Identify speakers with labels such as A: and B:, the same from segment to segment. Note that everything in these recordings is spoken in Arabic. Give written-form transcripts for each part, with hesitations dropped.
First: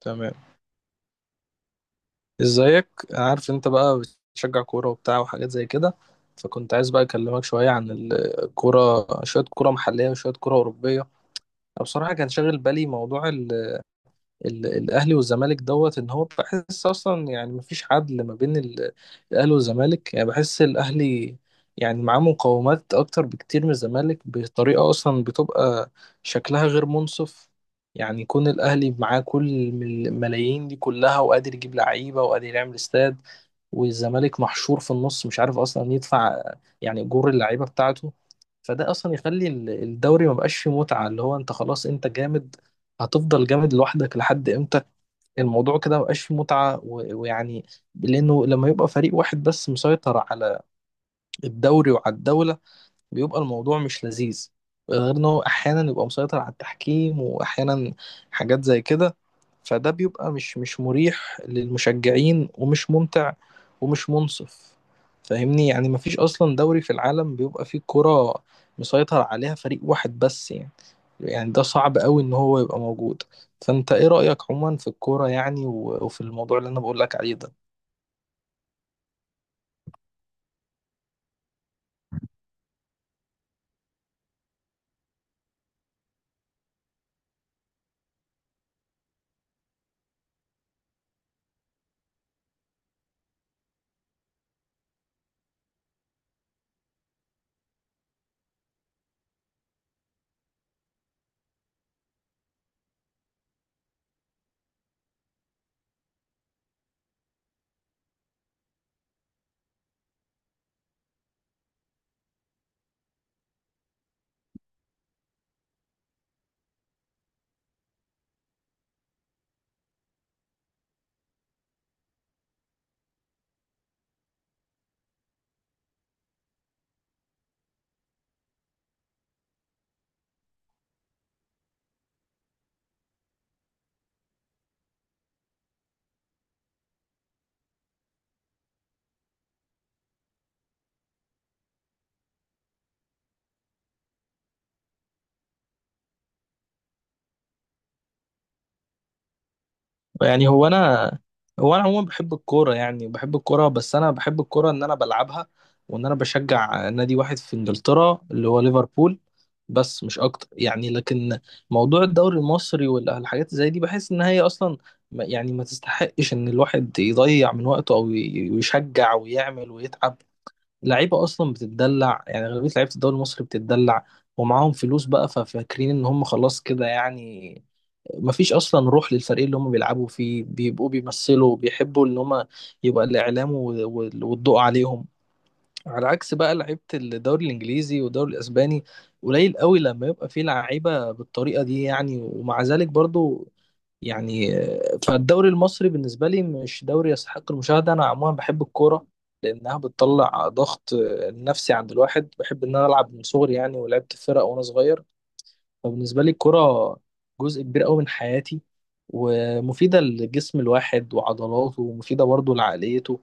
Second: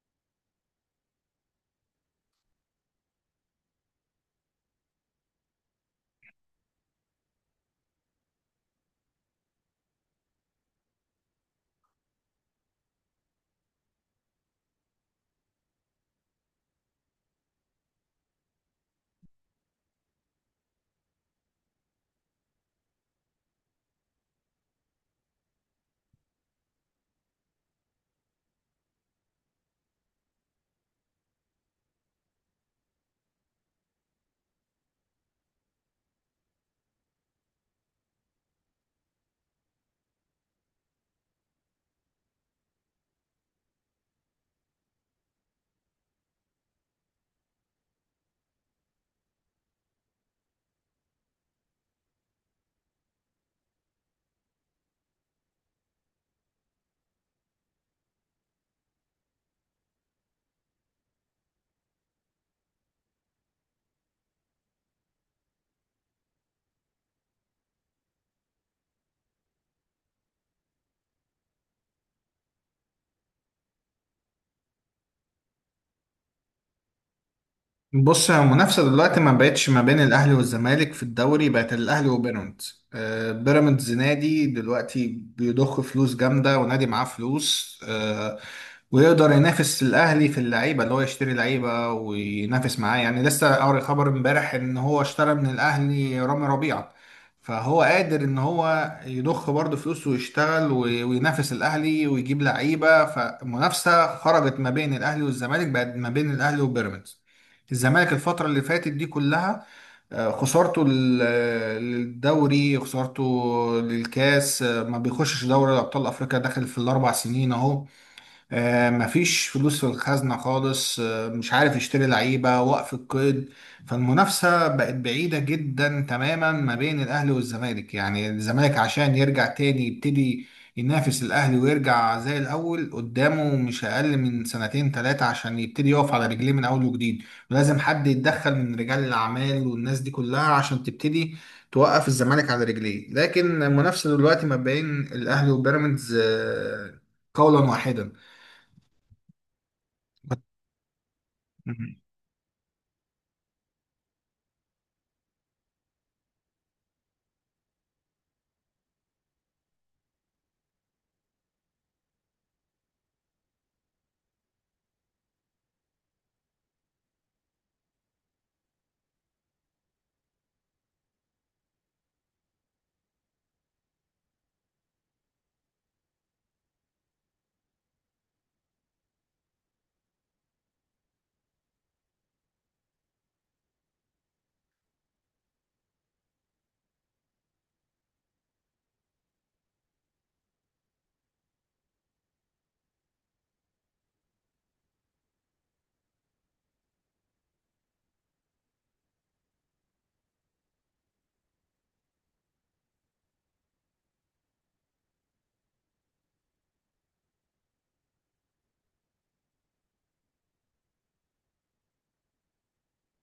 A: تمام. ازيك؟ أنا عارف انت بقى بتشجع كورة وبتاع وحاجات زي كده. فكنت عايز بقى اكلمك شوية عن الكورة، شوية كورة محلية وشوية كورة أوروبية. أنا بصراحة كان شاغل بالي موضوع الاهلي والزمالك دوت ان هو بحس اصلا، يعني مفيش عدل ما بين الاهلي والزمالك. يعني بحس الاهلي يعني معاه مقومات اكتر بكتير من الزمالك بطريقه اصلا بتبقى شكلها غير منصف. يعني يكون الاهلي معاه كل الملايين دي كلها، وقادر يجيب لعيبه وقادر يعمل استاد، والزمالك محشور في النص مش عارف اصلا يدفع يعني اجور اللعيبه بتاعته. فده اصلا يخلي الدوري مبقاش فيه متعه، اللي هو انت خلاص، انت جامد هتفضل جامد لوحدك لحد امتى؟ الموضوع كده مبقاش فيه متعة ويعني، لأنه لما يبقى فريق واحد بس مسيطر على الدوري وعلى الدولة، بيبقى الموضوع مش لذيذ. غير ان هو احيانا يبقى مسيطر على التحكيم، واحيانا حاجات زي كده. فده بيبقى مش مريح للمشجعين، ومش ممتع ومش منصف. فاهمني؟ يعني مفيش اصلا دوري في العالم بيبقى فيه كرة مسيطر عليها فريق واحد بس يعني. يعني ده صعب قوي ان هو يبقى موجود. فانت ايه رأيك عموما في الكورة يعني وفي الموضوع اللي انا بقول لك عليه ده؟
B: بص، المنافسة دلوقتي ما بقتش ما بين الأهلي والزمالك في الدوري، بقت الأهلي وبيراميدز. بيراميدز نادي دلوقتي بيضخ فلوس جامدة، ونادي معاه فلوس ويقدر ينافس الأهلي في اللعيبة، اللي هو يشتري لعيبة وينافس معاه، يعني لسه قاري خبر امبارح إن هو اشترى من الأهلي رامي ربيعة. فهو قادر إن هو يضخ برضه فلوس ويشتغل وينافس الأهلي ويجيب لعيبة. فمنافسة خرجت ما بين الأهلي والزمالك، بقت ما بين الأهلي وبيراميدز. الزمالك الفترة اللي فاتت دي كلها خسارته للدوري، خسارته للكاس، ما بيخشش دوري أبطال أفريقيا داخل في الـ4 سنين أهو. مفيش فلوس في الخزنة خالص، مش عارف يشتري لعيبة، وقف القيد. فالمنافسة بقت بعيدة جدا تماما ما بين الأهلي والزمالك. يعني الزمالك عشان يرجع تاني يبتدي ينافس الأهلي ويرجع زي الأول قدامه مش أقل من سنتين تلاتة، عشان يبتدي يقف على رجليه من أول وجديد. ولازم حد يتدخل من رجال الأعمال والناس دي كلها عشان تبتدي توقف الزمالك على رجليه. لكن المنافسة دلوقتي ما بين الأهلي وبيراميدز قولا واحدا.
A: يعني هو انا عموما بحب الكوره، يعني بحب الكوره، بس انا بحب الكوره ان انا بلعبها، وان انا بشجع نادي واحد في انجلترا اللي هو ليفربول، بس مش اكتر يعني. لكن موضوع الدوري المصري والحاجات زي دي بحس ان هي اصلا يعني ما تستحقش ان الواحد يضيع من وقته او يشجع ويعمل ويتعب. لعيبه اصلا بتتدلع، يعني غالبيه لعيبه الدوري المصري بتتدلع ومعاهم فلوس بقى، ففاكرين ان هم خلاص كده يعني. مفيش اصلا روح للفريق اللي هم بيلعبوا فيه، بيبقوا بيمثلوا، بيحبوا ان هم يبقى الاعلام والضوء عليهم. على عكس بقى لعيبه الدوري الانجليزي والدوري الاسباني، قليل قوي لما يبقى فيه لعيبه بالطريقه دي يعني. ومع ذلك برضو يعني فالدوري المصري بالنسبه لي مش دوري يستحق المشاهده. انا عموما بحب الكوره لانها بتطلع ضغط نفسي عند الواحد. بحب ان انا العب من صغري يعني، ولعبت في فرق وانا صغير. فبالنسبة لي الكرة جزء كبير قوي من حياتي، ومفيدة لجسم الواحد وعضلاته، ومفيدة برضه لعقليته.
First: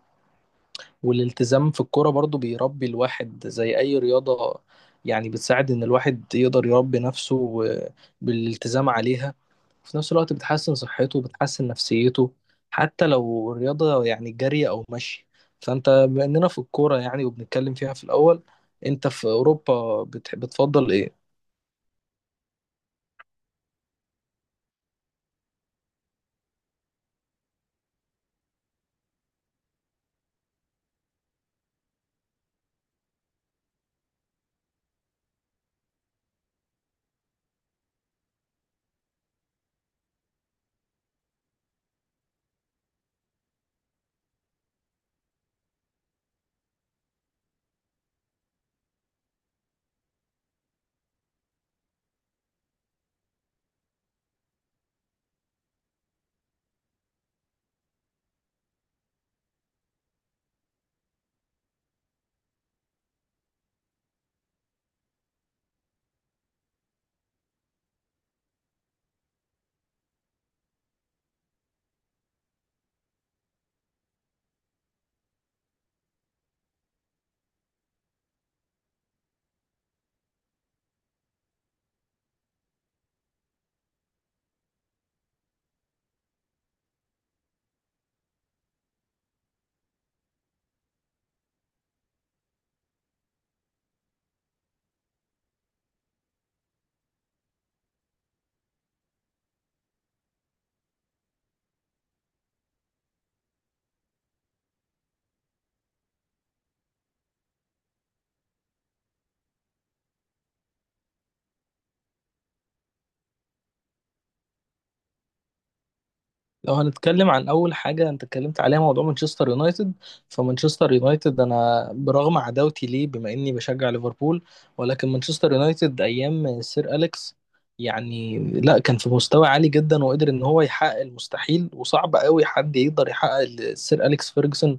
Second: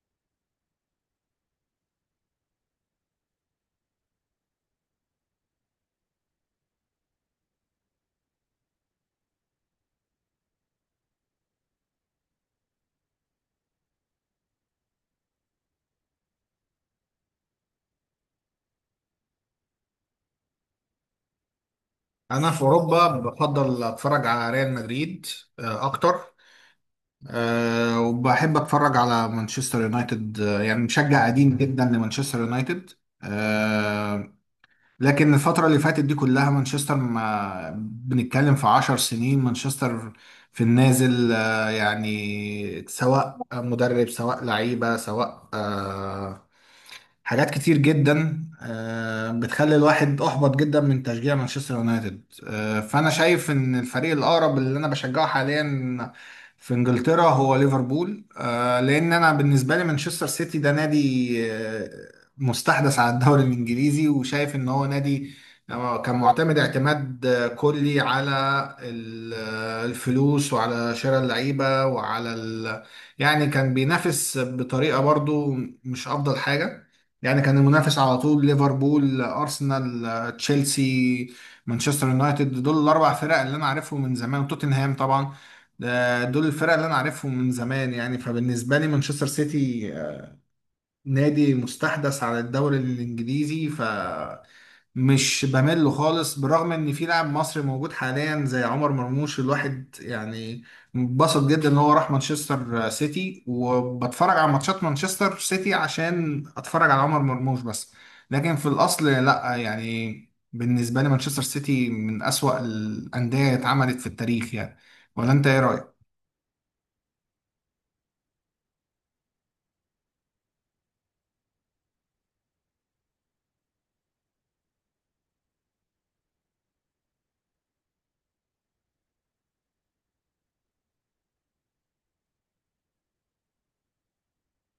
A: والالتزام في الكرة برضه بيربي الواحد زي أي رياضة. يعني بتساعد إن الواحد يقدر يربي نفسه بالالتزام عليها، وفي نفس الوقت بتحسن صحته وبتحسن نفسيته، حتى لو الرياضة يعني جري أو مشي. فأنت بما إننا في الكورة يعني وبنتكلم فيها في الأول، أنت في أوروبا بتفضل إيه؟
B: انا في اوروبا بفضل اتفرج على ريال مدريد اكتر، وبحب اتفرج على مانشستر يونايتد. يعني مشجع قديم جدا لمانشستر يونايتد. آه، لكن الفترة اللي فاتت دي كلها مانشستر، ما بنتكلم في 10 سنين. مانشستر في النازل. يعني سواء مدرب، سواء لعيبة، سواء حاجات كتير جدا بتخلي الواحد احبط جدا من تشجيع مانشستر يونايتد. فانا شايف ان الفريق الاقرب اللي انا بشجعه حاليا في انجلترا هو ليفربول. لان انا بالنسبه لي مانشستر سيتي ده نادي مستحدث على الدوري الانجليزي، وشايف ان هو نادي كان معتمد اعتماد كلي على الفلوس، وعلى شراء اللعيبه، وعلى يعني كان بينافس بطريقه برضو مش افضل حاجه. يعني كان المنافس على طول ليفربول، ارسنال، تشيلسي، مانشستر يونايتد، دول الـ4 فرق اللي انا عارفهم من زمان، وتوتنهام طبعا. دول الفرق اللي انا عارفهم من زمان. يعني فبالنسبه لي مانشستر سيتي نادي مستحدث على الدوري الانجليزي، ف مش بمل له خالص، بالرغم ان في لاعب مصري موجود حاليا زي عمر مرموش. الواحد يعني انبسط جدا ان هو راح مانشستر سيتي، وبتفرج على ماتشات مانشستر سيتي عشان اتفرج على عمر مرموش بس، لكن في الاصل لا يعني. بالنسبة لي مانشستر سيتي من اسوأ الاندية اتعملت في التاريخ يعني. ولا انت ايه رأيك؟
A: لو هنتكلم عن اول حاجه انت اتكلمت عليها موضوع مانشستر يونايتد، فمانشستر يونايتد انا برغم عداوتي ليه بما اني بشجع ليفربول، ولكن مانشستر يونايتد ايام سير اليكس، يعني لا، كان في مستوى عالي جدا وقدر ان هو يحقق المستحيل. وصعب قوي حد يقدر يحقق اللي سير اليكس فيرجسون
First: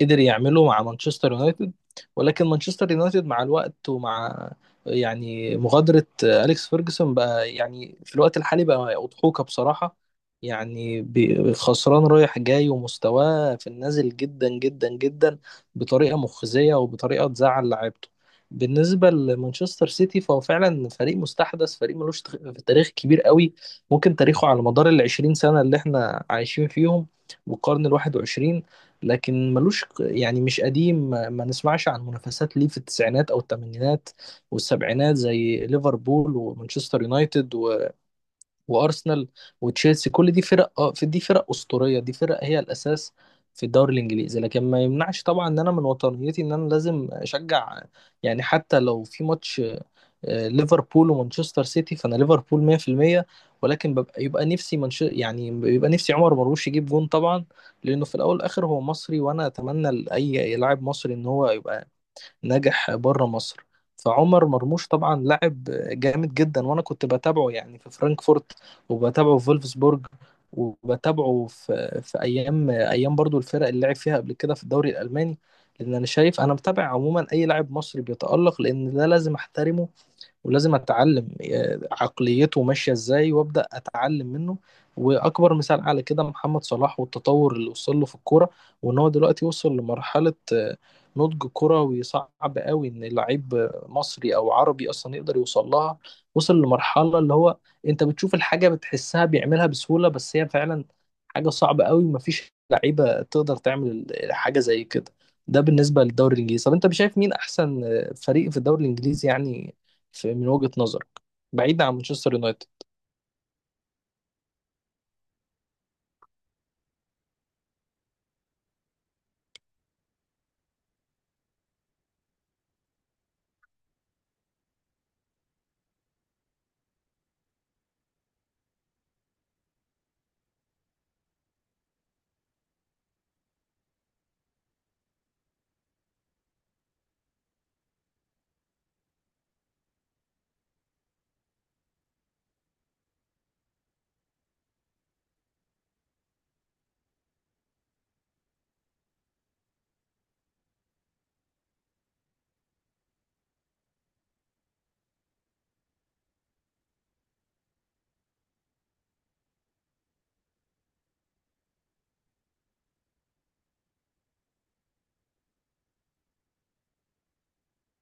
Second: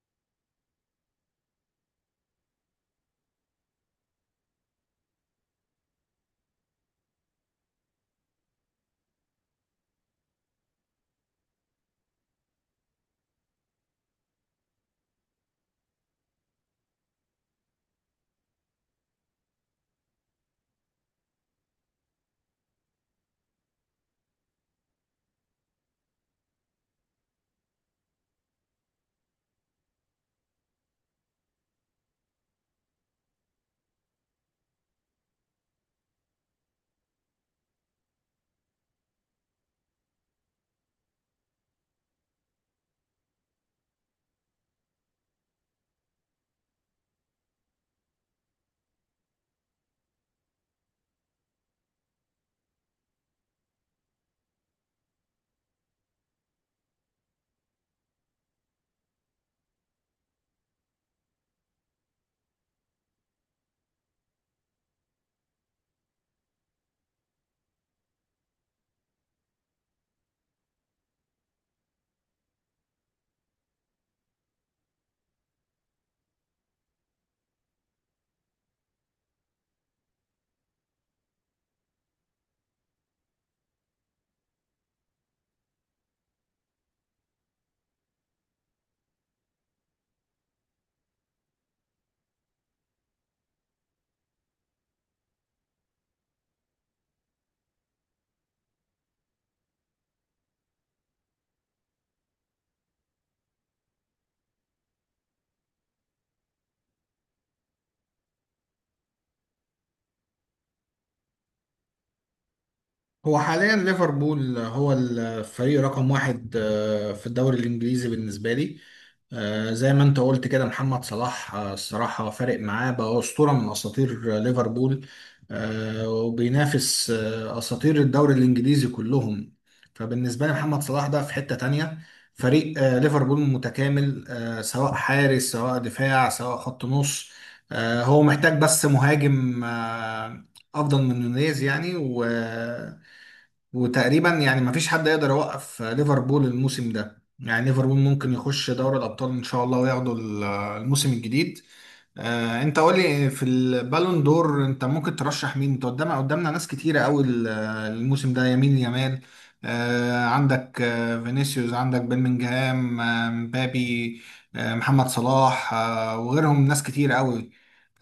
A: قدر يعمله مع مانشستر يونايتد. ولكن مانشستر يونايتد مع الوقت، ومع يعني مغادرة أليكس فيرجسون بقى، يعني في الوقت الحالي بقى أضحوكة بصراحة. يعني خسران رايح جاي، ومستواه في النازل جدا جدا جدا، بطريقة مخزية وبطريقة تزعل لعيبته. بالنسبة لمانشستر سيتي، فهو فعلا فريق مستحدث، فريق ملوش تاريخ كبير قوي. ممكن تاريخه على مدار ال20 سنة اللي احنا عايشين فيهم والقرن الواحد وعشرين، لكن ملوش يعني مش قديم. ما نسمعش عن منافسات ليه في التسعينات أو الثمانينات والسبعينات زي ليفربول ومانشستر يونايتد وارسنال وتشيلسي. كل دي فرق، اه في دي فرق اسطوريه، دي فرق هي الاساس في الدوري الانجليزي. لكن ما يمنعش طبعا ان انا من وطنيتي ان انا لازم اشجع، يعني حتى لو في ماتش ليفربول ومانشستر سيتي، فانا ليفربول 100%. ولكن يبقى نفسي يعني يبقى نفسي عمر مرموش يجيب جون طبعا، لانه في الاول والاخر هو مصري، وانا اتمنى لاي لاعب مصري ان هو يبقى ناجح بره مصر. فعمر مرموش طبعا لاعب جامد جدا، وانا كنت بتابعه يعني في فرانكفورت، وبتابعه في فولفسبورج، وبتابعه في ايام برضو الفرق اللي لعب فيها قبل كده في الدوري الالماني. لان انا شايف، انا متابع عموما اي لاعب مصري بيتالق، لان ده لازم احترمه، ولازم اتعلم عقليته ماشيه ازاي، وابدا اتعلم منه. واكبر مثال على كده محمد صلاح والتطور اللي وصل له في الكوره، وان هو دلوقتي وصل لمرحله نضج كروي صعب قوي ان لعيب مصري او عربي اصلا يقدر يوصل لها. وصل لمرحله اللي هو انت بتشوف الحاجه بتحسها بيعملها بسهوله، بس هي فعلا حاجه صعبه قوي، ومفيش لعيبه تقدر تعمل حاجه زي كده. ده بالنسبه للدوري الانجليزي. طب انت شايف مين احسن فريق في الدوري الانجليزي يعني، في من وجهة نظرك، بعيد عن مانشستر يونايتد؟
B: هو حاليا ليفربول هو الفريق رقم 1 في الدوري الإنجليزي بالنسبة لي. زي ما انت قلت كده محمد صلاح، الصراحة فارق معاه، بقى أسطورة من أساطير ليفربول. وبينافس أساطير الدوري الإنجليزي كلهم. فبالنسبة لي محمد صلاح ده في حتة تانية. فريق ليفربول متكامل، سواء حارس، سواء دفاع، سواء خط نص. هو محتاج بس مهاجم أفضل من نونيز، يعني وتقريبا يعني مفيش حد يقدر يوقف ليفربول الموسم ده. يعني ليفربول ممكن يخش دوري الأبطال إن شاء الله، وياخدوا الموسم الجديد. أنت قولي في البالون دور أنت ممكن ترشح مين؟ أنت قدامنا ناس كتيرة أوي الموسم ده. يمين يامال، عندك فينيسيوس، عندك بيلمنجهام، مبابي، محمد صلاح وغيرهم ناس كتير أوي،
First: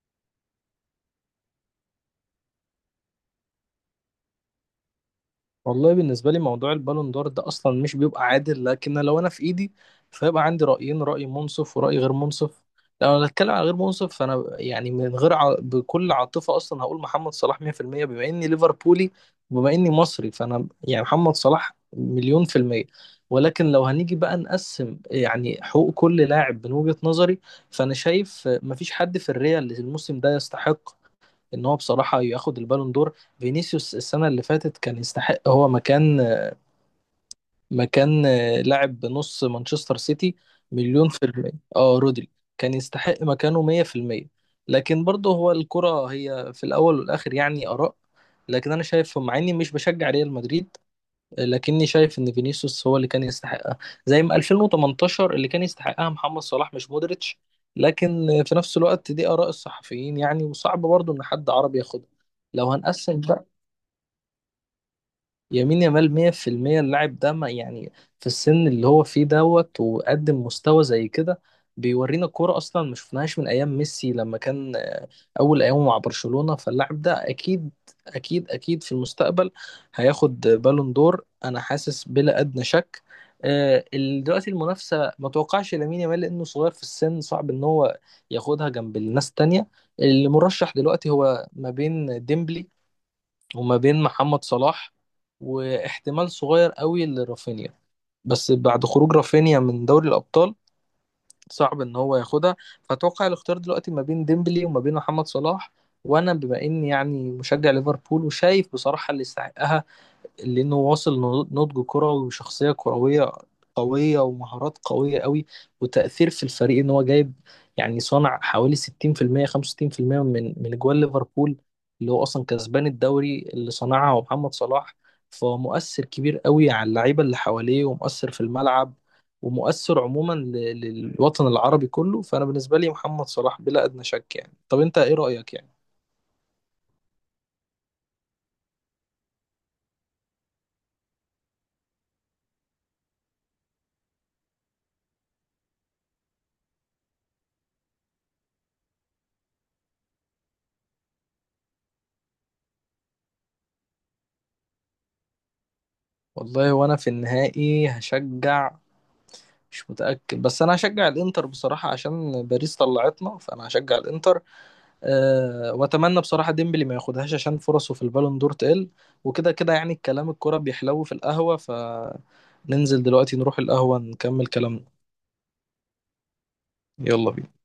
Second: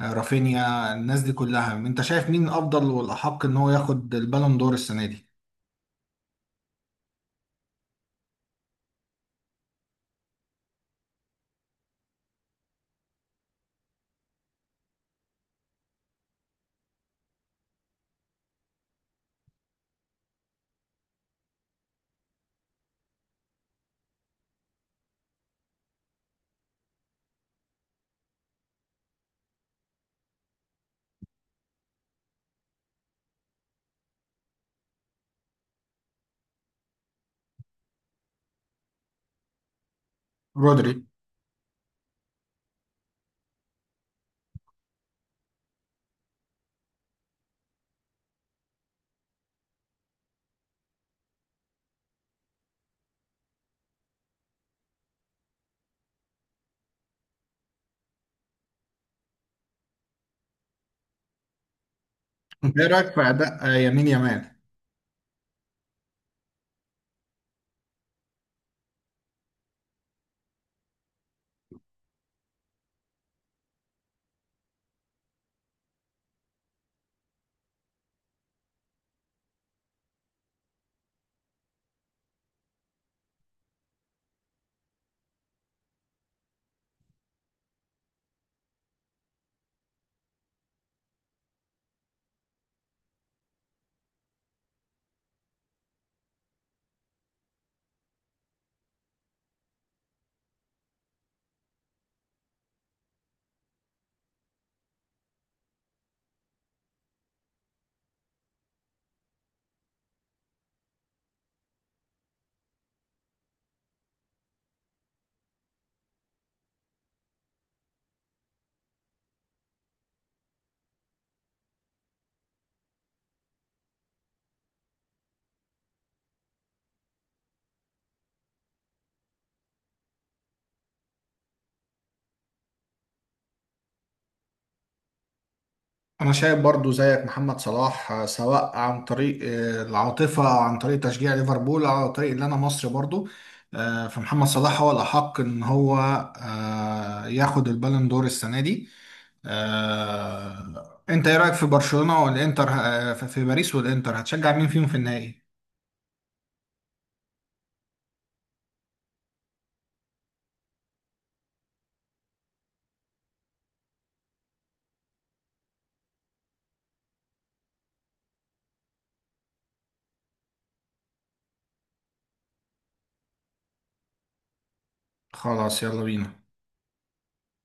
B: رافينيا. الناس دي كلها أنت شايف مين أفضل والأحق إن هو ياخد البالون دور السنة دي؟
A: والله بالنسبة لي موضوع البالون دور ده أصلا مش بيبقى عادل، لكن لو أنا في إيدي، فيبقى عندي رأيين، رأي منصف ورأي غير منصف. لو أنا هتكلم عن غير منصف، فأنا يعني من غير بكل عاطفة أصلا هقول محمد صلاح 100%، بما إني ليفربولي وبما إني مصري، فأنا يعني محمد صلاح مليون في المية. ولكن لو هنيجي بقى نقسم يعني حقوق كل لاعب من وجهة نظري، فأنا شايف مفيش حد في الريال الموسم ده يستحق ان هو بصراحه ياخد البالون دور. فينيسيوس السنه اللي فاتت كان يستحق، هو مكان مكان لاعب نص مانشستر سيتي،
B: رودري.
A: مليون في المية، اه رودري، كان يستحق مكانه 100%. لكن برضه هو الكرة هي في الأول والآخر يعني آراء. لكن أنا شايف، مع إني مش بشجع ريال مدريد، لكني شايف ان فينيسيوس هو اللي كان يستحقها، زي ما 2018 اللي كان يستحقها محمد صلاح مش مودريتش. لكن في نفس الوقت دي آراء الصحفيين يعني، وصعب برضو ان حد عربي ياخدها. لو
B: ايه رايك في
A: هنقسم بقى،
B: اداء يمين يمان؟
A: يمين يامال 100%. اللاعب ده، ما يعني في السن اللي هو فيه دوت وقدم مستوى زي كده، بيورينا كورة أصلا ما شفناهاش من أيام ميسي لما كان أول أيامه مع برشلونة. فاللاعب ده أكيد أكيد أكيد في المستقبل هياخد بالون دور، أنا حاسس بلا أدنى شك. دلوقتي المنافسة ما توقعش لامين يامال لأنه صغير في السن، صعب إن هو ياخدها جنب الناس التانية. المرشح دلوقتي هو ما بين ديمبلي وما بين محمد صلاح، واحتمال صغير قوي لرافينيا، بس بعد خروج رافينيا من دوري الأبطال صعب ان هو ياخدها. فاتوقع الاختيار دلوقتي ما بين ديمبلي وما بين محمد صلاح. وانا بما اني يعني مشجع ليفربول وشايف بصراحة اللي يستحقها، لأنه واصل نضج كروي وشخصية كروية قوية ومهارات قوية قوي، وتأثير في الفريق إن هو جايب، يعني صنع حوالي 60% 65% من أجوال ليفربول. اللي هو أصلا كسبان الدوري اللي صنعها هو محمد صلاح. فهو مؤثر كبير قوي على اللعيبة اللي حواليه، ومؤثر في الملعب، ومؤثر عموما للوطن العربي كله. فأنا بالنسبة لي محمد صلاح بلا أدنى شك يعني. طب أنت إيه رأيك يعني؟
B: انا شايف برضو زيك محمد صلاح، سواء عن طريق العاطفه، او عن طريق تشجيع ليفربول، او عن طريق اللي انا مصري برضو. فمحمد صلاح هو الاحق ان هو ياخد البالون دور السنه دي. انت ايه رايك في برشلونه والانتر في باريس والانتر؟ هتشجع مين فيهم في النهائي؟
A: والله وأنا في النهائي هشجع، مش متأكد، بس انا هشجع الانتر بصراحة، عشان باريس طلعتنا فانا هشجع الانتر. أه، واتمنى بصراحة ديمبلي ما ياخدهاش عشان فرصه في البالون دور تقل. وكده كده يعني الكلام الكرة بيحلو في القهوة، فننزل دلوقتي نروح القهوة نكمل كلامنا.
B: خلاص، يلا بينا.
A: يلا بينا.